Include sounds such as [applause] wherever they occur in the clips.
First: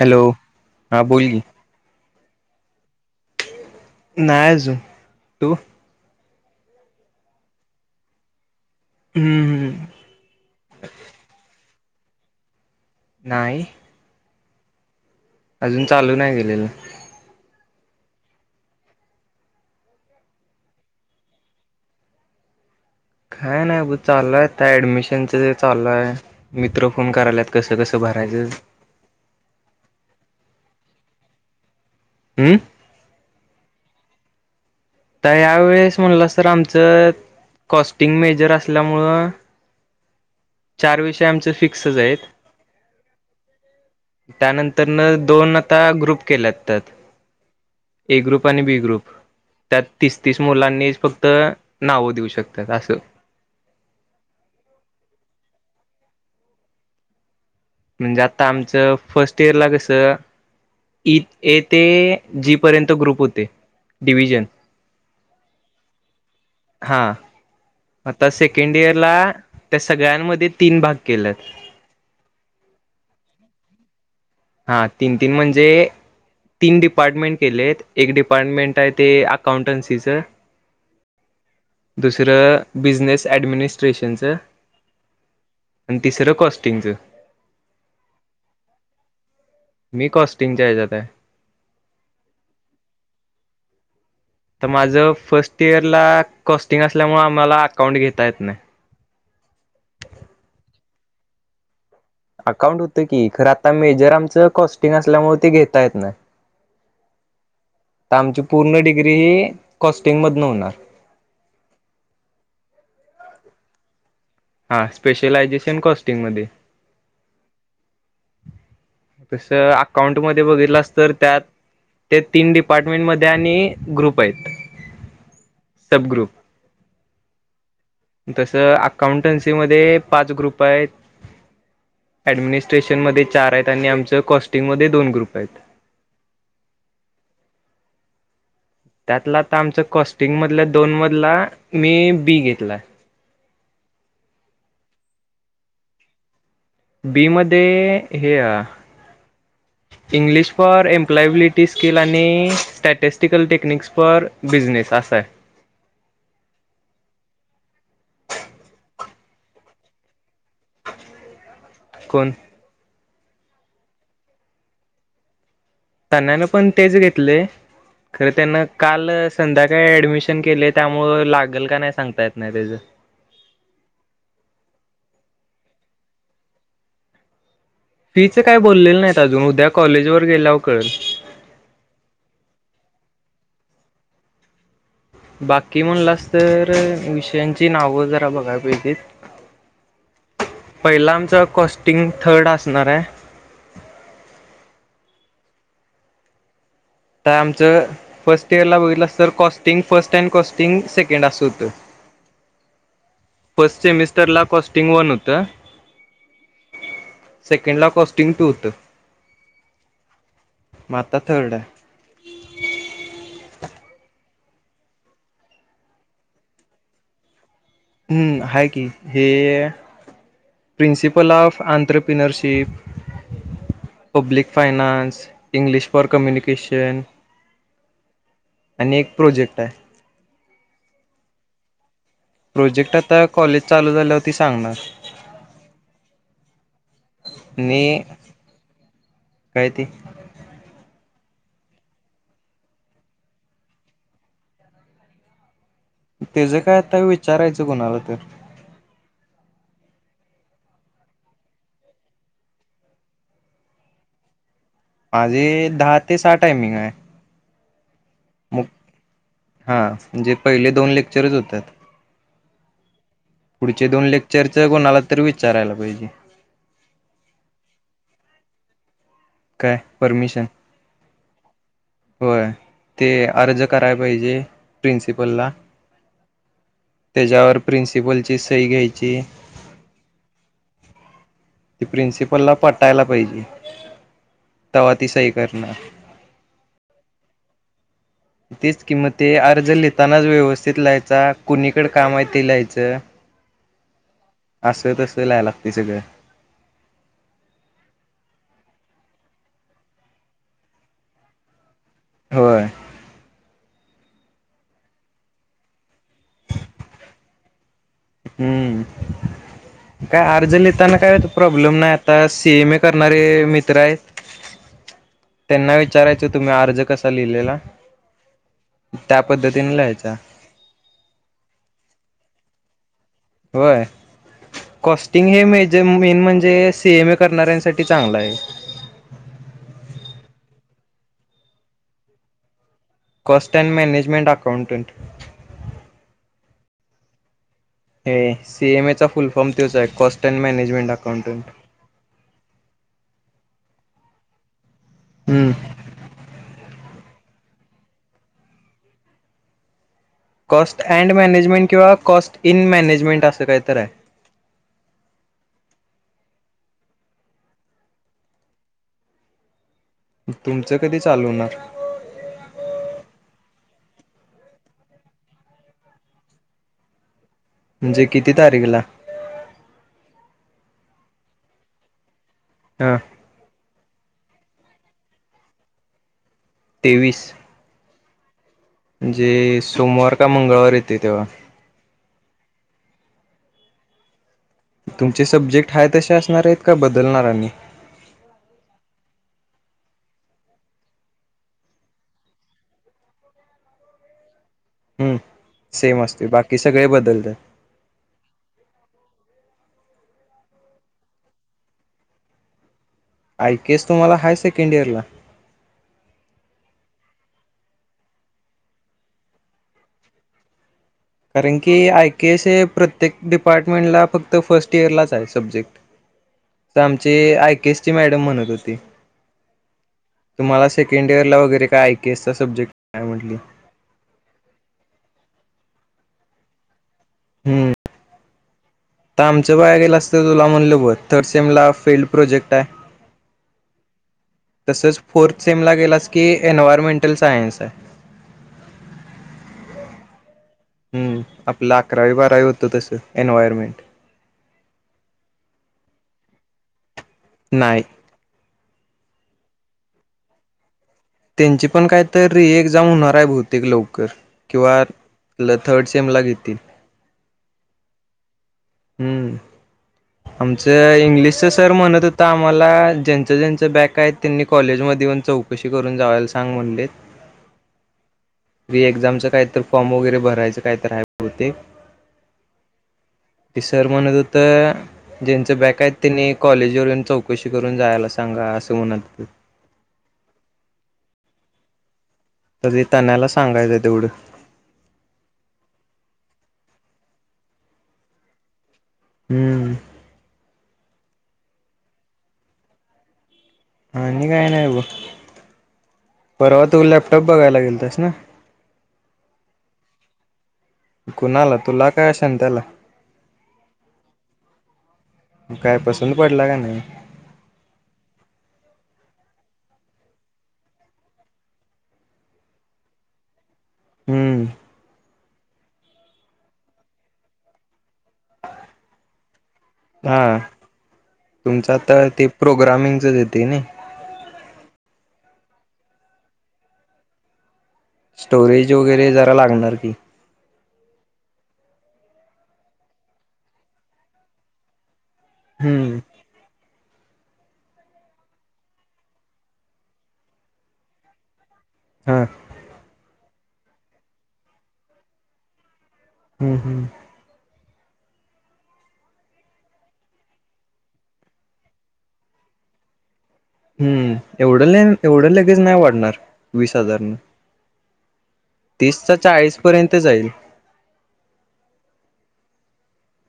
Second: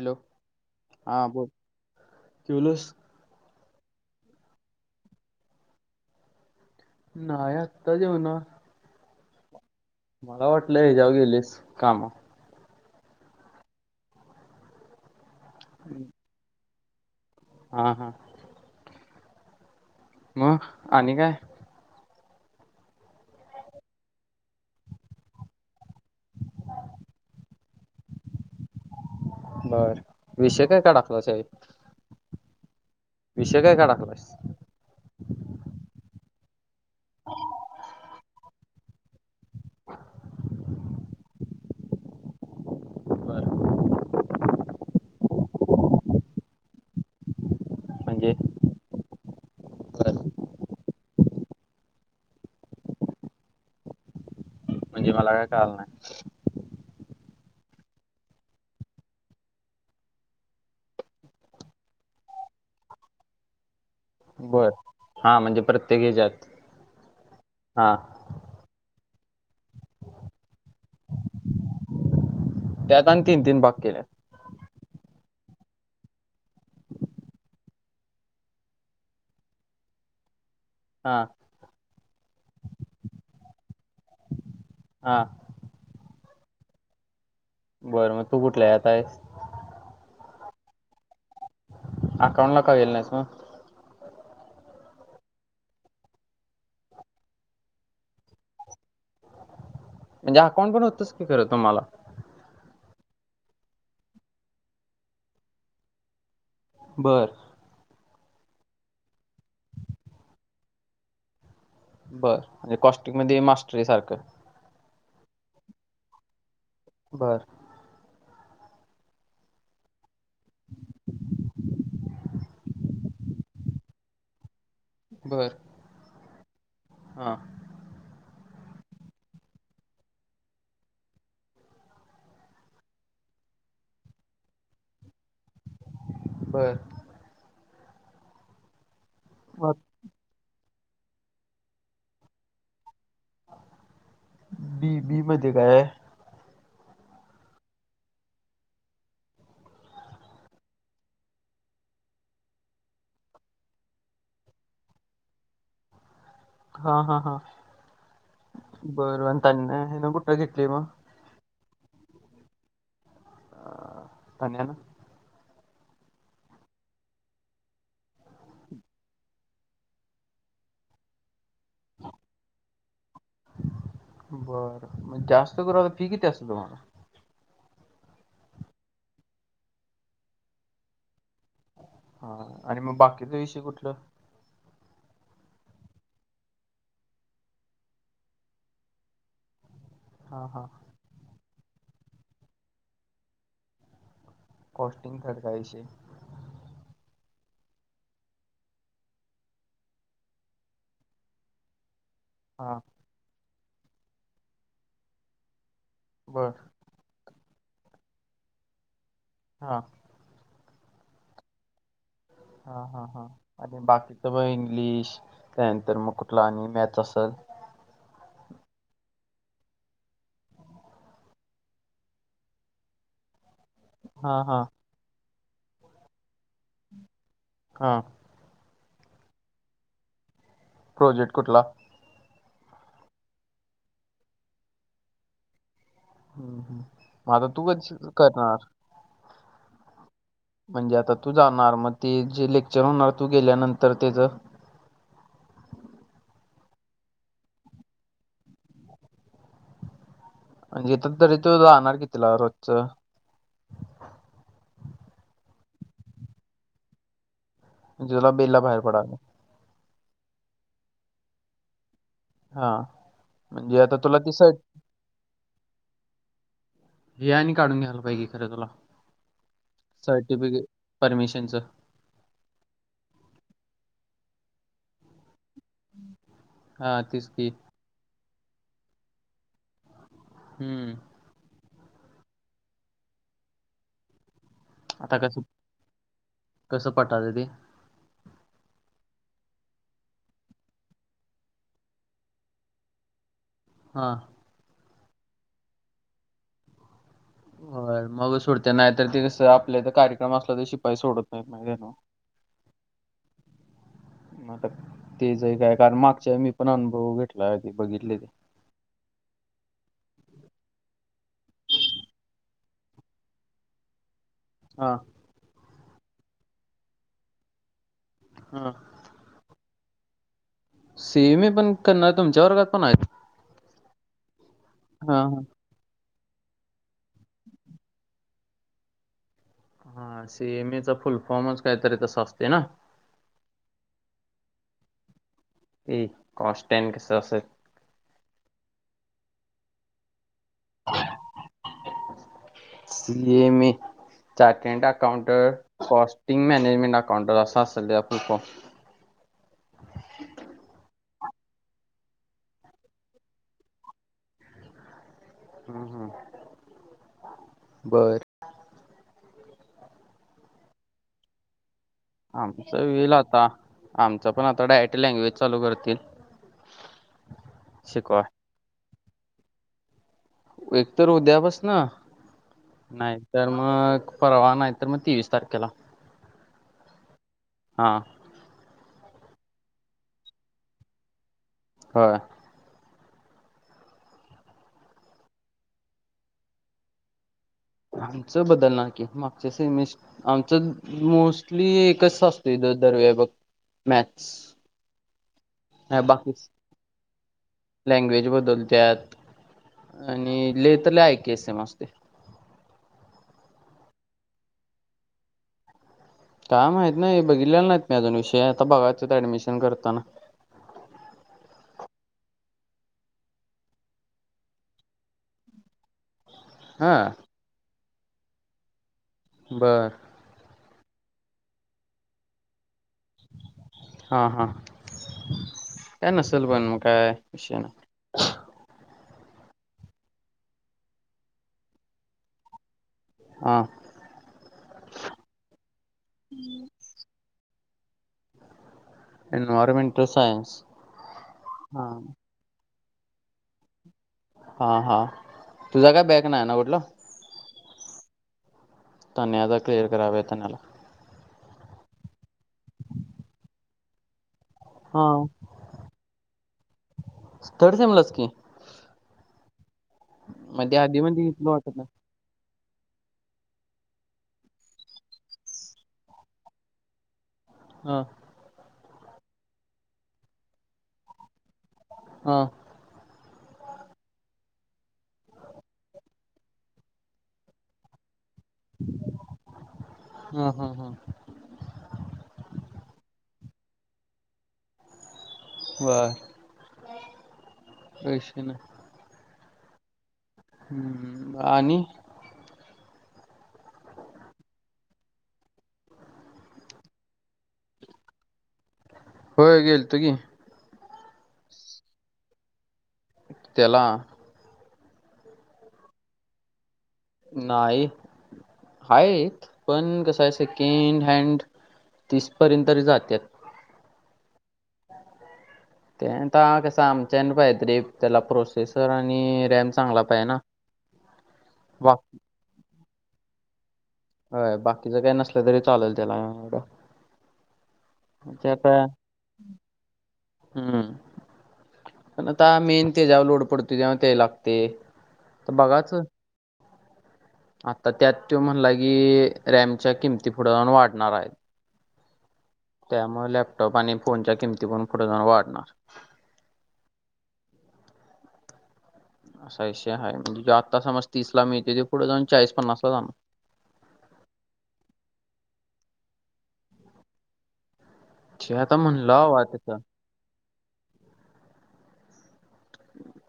Hello हा बोल की. जेवलास? नाही आजुन, तू? नाहीय आत्ता जेवनार. हम्म हम्म. मला वाटलं हे जव गेलेस. कामव. नाही. अजून चालू नाही झालेलं. हा हा. मग आणि काय? काय नाही बग चालूय आता ऍडमिशनच चालुय. मित्र फोन कराल्यात कसं कसं भरायचं? बर. विषय काय काय टाकलास ह्यावेळी? हम्म. विषय काय काढालायस? तर यावेेळेस म्हणलं तर आमचं कॉस्टिंग मेजर असल्यामुळं चार विषय आमच फिक्सच आहेत. बर त्यानंतर न दोन आता ग्रुप केल्यात त्यात. ए म्हणजे ग्रुप आणि बी ग्रुप त्यात बर तीस तीस मुलांनी फक्त नावं देऊ शकतात असं. म्हणजे मला काय कळाल नाय. म्हणजे आता आमचं फर्स्ट इयरला कस, इ ए ते जी पर्यंत ग्रुप होते. डिव्हजन बर. हा म्हणजे प्रत्येक हेच्यात. हा आता सेकंड इयर ला त्या सगळ्यांमध्ये तीन भाग केल्यात. त्यात आणि तीन तीन भाग केल्यात. हा तीन तीन म्हणजे तीन डिपार्टमेंट केले आहेत. एक डिपार्टमेंट आहे ते अकाउंटन्सीचं. हा दुसरं बिझनेस. डमिट्र सेंसर हा आणि तिसरा कॉस्टिंगस बरं मग तू कुठलं आताय? मी कॉस्टिंगच्या ह्याच्यात आहे. अकाउंला का येल नाहीस म तर माझं फर्स्ट इयर ला कॉस्टिंग असल्यामुळे आम्हाला अकाउंट घेता येत नाही. म्हणजे अकाउंट पण होतंस की खरं तुम्हाला अकाउंट होतं की खरं आता मेजर आमचं कॉस्टिंग असल्यामुळे ते घेता येत नाही. बर. तर आमची पूर्ण डिग्री ही कॉस्टिंग मध न होणार. बर म्हणजे कॉस्टिक मध्ये मास्टर आहे सारखं. स्ेशलाेशन कॉस्टिंग म बरं. तस अकाउंट मध्ये बघितलं अस तर त्यात ते तीन डिपार्टमेंट मध्ये आणि ग्रुप आहेत. बर सब ग्रुप. हा. तसं अकाउंटन्सी मध्ये पाच ग्रुप आहेत ऍडमिनिस्ट्रेशन मध्ये चार आहेत आणि आमच कॉस्टिंग म दोन ग्रुप आहेत बर. त्यातलं आता मग आमच कॉस्टिंग मधल्या दोन मधला मी बी घेतला. बीबी म देखाय. बी मध्ये हे इंग्लिश फॉर एम्प्लॉयबिलिटी स्किल आणि स्टॅटिस्टिकल टेक्निक्स फॉर बिझनेस असा आहे. हा हा हा बर तनी ना ना कुठ घेतली मग कोण? अ न्या ना त्यांनान पण तेच घेतले खर त्यांना काल संध्याकाळी ऍडमिशन केले त्यामु लाग गल का नाही सांगता येत नाही त्याच फिकित असतो तुम्हा फीच काय बोललेलं नाहीत अजून उद्या कॉलेज वर गेल्यावकर हा आणि मग बाकीचा विषय कुठलं. बाकी म्हणलास तर विषयांची नावं जरा बघायला पाहिजे. हा हा पहिला आमचा. कॉस्टिंग थड अससणार रे. पॉस्टिंग खडकायची. तर आमचं फर्स्ट इयरला बघितलं अस तर costing first and costing second असं होतं. हा. फस्ट सेमिस्टर ला कॉस्टिंग वन होतं. बर. सेकंड ला कॉस्टिंग टूथ हा. मता थर्ड आहे. हा हा हा अ बाकी मग इंग्लिश त्यानंतर मग कुठला आणि मॅथ असल... हम्म आहे की हे प्रिन्सिपल ऑफ अनटरप्रिनरशिप... हा पब्लिक हा finance... English for communication... Kishan... हा आणि एक प्रोजेक्ट आहे. प्रोजेक्ट कुठला. प्रोजेक्ट आता कॉलेज चालू झाला होती सांगणार. हम्म हम् आता तू काच करणार. कायती. म्हणजे आता तू जाणार मग ते जे लेक्चर होणार तू गेल्यानंतर तेच.... तेचं काय आता विचारायचं कुणाला तर. म्हणजे इथ तरी तू जाणार की तिला रोजच. माझे दहा ते सहा टायमिंग आहे. जला बेला मग बाहेर पडा. हा म्हणजे पहिले दोन लेक्चरच होतात. हा म्हणजे पुढचे आता दोन तुला ति सा लेक्चरच कोणाला तर विचारायला पाहिजे हे काढून घ्याला पाहिकीे खरं तुला... काय परमिशन सर्टिफिकेट परमिशनचं होय ते अर्ज करायला पाहिजे. प्रिंसिपलला.. हा तेच की त्याच्यावर प्रिन्सिपल... ची सई घ्यायची. हम्म. त प्रिन्सिपलला पटायला पाहिजे. तवा ती आता सही कस करणार कसं पटातं ते... तीच किंमत ते अर्ज लिहीतानाच व्यवस्थित लिहायचा कुणीकडे काम आहे ते लिहायचं हा तस तस ल्हायला लागतय सगळ हो मग सोडते नाही तर ते कस आपल्या तर कार्यक्रम असला तर शिपाई सोडत नाहीत माग घरी होय म तेच आहे काय कारण मागच्या मी पण अनुभव घेतला ते बघितले ते हम्म काय अर्ज लिहिताना काय होत प्रॉब्लेम नाही आता सीएमए करणारे मित्र आहेत हा त्यांना विचारायच तुम्ही अर्ज कसा लिहिलेला हा त्या पद्धतीने ल्हायचा ता सिएएमए पण करणारे तुमच्या वर्गात पण आहेत होय हा कॉस्टिंग हे मेज मेन म्हणजे म्हणे सीएमए करणाऱ्यांसाठी चांगला आहे. हा हा सिएम़एमेचा फुलफॉर्मच काहीतरी तर आसतय ना. Cost and management accountant. कॉस्टन कस अस हे सीएमए चा फुल फॉर्म तोच आहे. Cost and management accountant. [inaudible] And account hmm costing management account counter अस असल त्यावर full form. Cost and management किंवा कॉस्ट इन मॅनेजमेंट असं काहीतर आहे. हम् हम् बर. तुमचं कधी चालू होणार? आमच होइल आता, आमच पण आता डायरेेक्ट लँग्वेज चालू करतील. म्हणजे शिकवा किती तारीखला? एकतर उद्यापसनं हा नाही तर मग परवा नाही तर मग तेवीस तारखेला. तेवीस. हां. म्हणजे सोमवार का मंगळवार येते तेव्हा. होय. तुमचे सब्जेक्ट हाय तसे असणार आहेत का बदलणार आणि? आमचं बदलणार की मागच्या सेमिस्ट, आमचं मोस्टली एकच असतोय दरवेळी बघ मॅथस. हम. सेम असते बाकी सगळे बदलतात. लँग्वेज बदलत्यात आणि लई तर लई आय के एस सेम असतोय. आय के एस तुम्हाला हायर सेकंड इयरला? काय माहित नाही, बघितलेलं नाहीत मी अजून विषय, आता बघााच ऍडमिशन करताना. कारण की आयकेएस हे प्रत्येक डिपार्टमेंटला फक्त फर्स्ट इयरलाच आहे सब्जेक्ट. तर आमचे हा आयकेएस ची मॅडम म्हणत होती. बर. तुम्हाला सेकंड इयरला वगैरे काय आयकेएसचा सब्जेक्ट नाही म्हटली. हा हा. काय नसेल पण मग. काय विषय हम्म नाही. तर आमच्या पाया गेल असत तुला म्हणल [unintelligible] थर्ड सेम ला फेल प्रोजेक्ट आहे. हा तसच फोर्थ सेम ला गेलास की एन्वयरमेंटल सायन्स आहे. Environmental science. हम् आपल हा अकरावी बारावी वर तसं एनव्हायरर्मेन्ट हा हा तुझा काय बॅक नाही ना कुठला? नाही. तन्मया च क्लिअर कराया पाहिजे तन्मयला. त्यांची पण काय तर री एक्झाम होणार आहे बहुतेक लवकर. किंवा हा ल थर्ड सेमला घेतील. थर्ड सेमलाच की. हम्म. आमच मध्ये आधी मध्ये घेतलं इंग्लिशच सर वाटत नाही. म्हणतं होत आम मला ज्यांच ज्यांच बॅक आहेत त्यांनी, कॉलेज मध्ये येऊन चौकशी करून जावायला सांग म्हणलेत. हां. रीएक्झामच काहीतरी फॉर्म वगैरे भरायच काय तर हाय बहुतेक. हां. ते सर म्हणत होतं ज्यांच बॅक आहेत त्यांनी, कॉलेज वर येऊन चौकशी करून जायला सांग. सांगा असं म्हणत. हा हा हा तर ते तन्याला सांगायच तेवढं [unintelligible] हम्म. आणि. आणि काय नाही बॉ, परवा तुला लॅपटॉप बघायला गेल तास ना. होय गेलतो की. कुणाला तुला काय शांत्याला? त्याला. काय पसंद पडला का नाही? नाही आहेत पण, कसं आहे सेकंड हँड तिस पर्यंत तरी जात्यात. हम्म. तेन ता कसं आमच्यान पाहिजे तरी, त्याला प्रोसेसर आणि रॅम चांगला पाहिजे ना हां तुमचं तर बाकी ते प्रोग्रामिंग च येतय नई. ह बाकीचं काही नसलं तरी चालेल त्याला एवढ. स्टोरेज वगैरे जरा लागणार की. हम्म. पण आता मेन ते जेवा लोड पडतोय तेवा ते लागते. त बघाच. हम्म आता त्यात त्यो म्हणलाय की, रॅमच्या किंमती पुढे हून वाढणार आहेत. हा त्यामुळं लॅप टॉप आणि फोनच्या किमती पण, पुढं जाऊन वाढणारं. हम्म हम्म. असा ईषय हाय म्हणजे जे आत्ता समज तीसला मिळते ते पुढं जाऊन चाळीस पन्नास ला जाणारं. हम्म एवढं लेन एवढं लगेज नाही वाढणार वीस हजार न. ते आता तीसचा म्हणला वा चाळीस त्याचा पर्यंत जाईल.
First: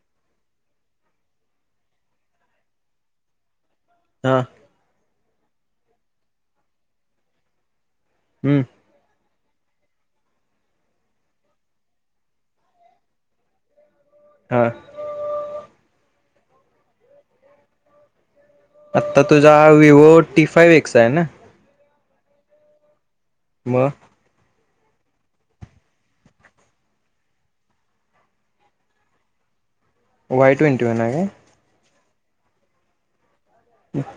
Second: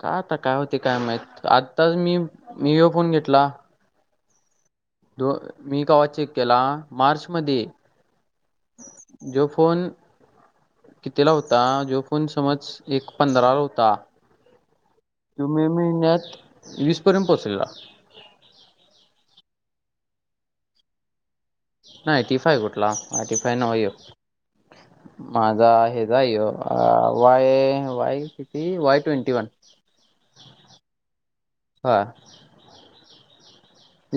का आता काय होते काय माहित, आताचं मी मीओ फोन घेतला. हा. दो मी कावा चेक केला मार्च मध्ये हम्म. जो फोन कितीला होता जो फोन समज एक पंधराला होता. हा तु मे महिन्यात वीस पर्यंत पोचलेला. आता तुझाा विवो टी फाइव्ह एक्स आहे ना. नाही टीफाय कुठला? ती फाय नव्ह मग ह्यो. माझा हे जा आहे वाय वाय किती Y twenty one Y twenty one आहे काय हां.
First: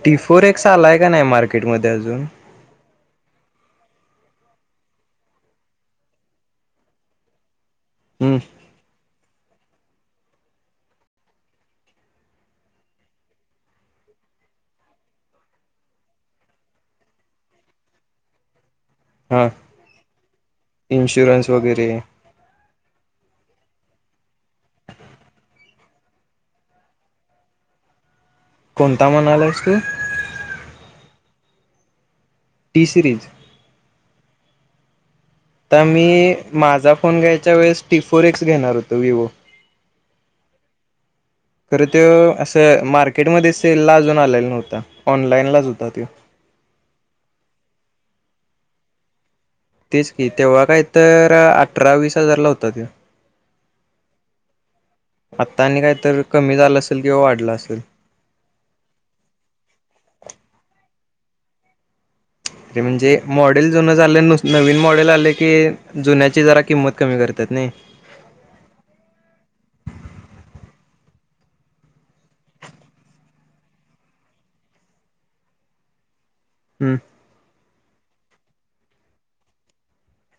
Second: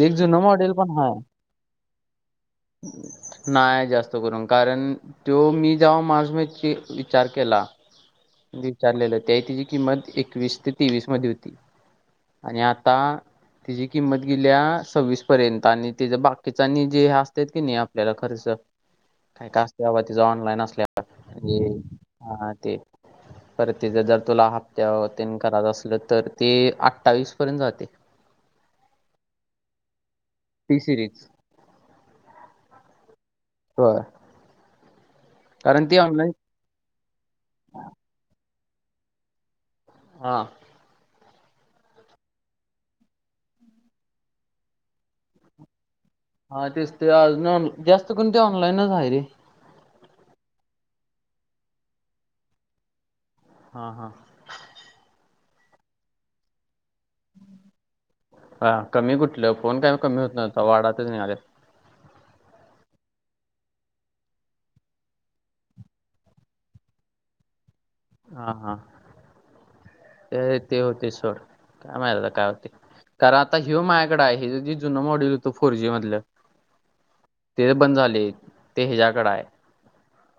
टिफोर एक आलाय का नाही मार्केटमध्ये मध्ये अजून नाही जास्त करून कारण तो मी जावा मार्च मध्ये विचार केला. हम्म जी चाललेलं ते त [unintelligible] किंमत एकवीस ते तेवीस मध्ये होती आणि आता तिची किंमत गेल्या सव्वीस पर्यंत आणि त्याच्या बाकीचा आणि जे असत की नाही आपल्याला खर्च. हा काय कास् बाबा तिचा ऑनलाईन असल्या इन्शुरन्स वगैरे ह ते पर तिथ जर तुला हप्त्यावरतीन करायचं असल तर ती अठ्ठावीस पर्यंत जाते. कोणता म्हणालास तू? टी सिरीज टी सिरीज हो. आता मी माझा फोन घ्यायच्या वेळेस टीफोर एक घेणार होत विवो हा. खरं त असं मार्केटमध्ये सेल ला अजून आलेला नव्हता ऑनलाईन लाच होता तो. हा तेच ते अज ऑन जास्त कोण ते ऑनलाईनच आहे रे. तेच की तेव्हा काय तर अठरा वीस हजारला होत त. हा हा. आत्ता आणि काय तर कमी झालं. किंवा वाढलं असेल हा कमी कुठलं फोन काय कमी होत न्हता वाडा. तज नाहीले. अरे म्हणजे मॉडेल जुनच आले नवीन मॉडेल आले की जुन्याची जरा किंमत कमी करतात नाही. हा हा ते ते होते सर काय माता काय होते कारण आता हि माझ्याकड आहे ज जुन मॉडेल होतं फोरजी मधलं. हम्म. ते बंद झाले ते ह्याच्या्याकड आहे.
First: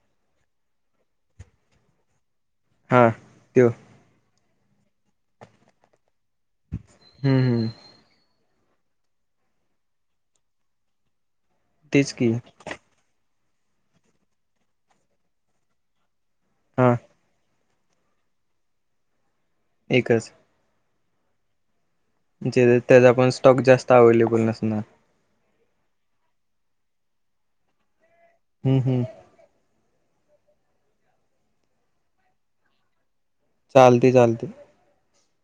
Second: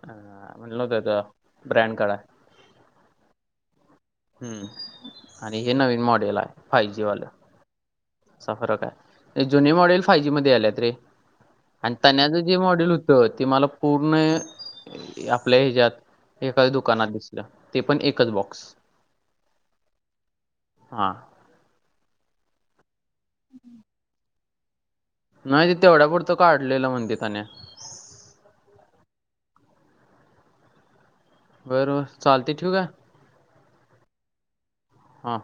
हा म्हणट नव्हत ब्रँड काढ. हा तो. हम्म आणि हे नवीन मॉडे फाव जी वा. हम्म हम्म असा फरक आहे जुने मॉडेल फाय जी मध्ये आलेयत रे. आणि तेच की तण्याचं जे मॉडेल होत. ते मला पूर्ण आपल्या ह्याच्यात एखाद्या हा दुकानात दिसलं. ते पण एकच बॉक्स. एकच? हा. ज [unintelligible] त्याचा पण स्टॉक जास्त अवेलेबल नसतो. पु ना [unintelligible] नाही तिथ तेवढा पुुरतं काडलेलं म्हणते तने. हम्म. हम्म. बर, बर चालतय, ठेवू काय? चालतय, चालतय. हा.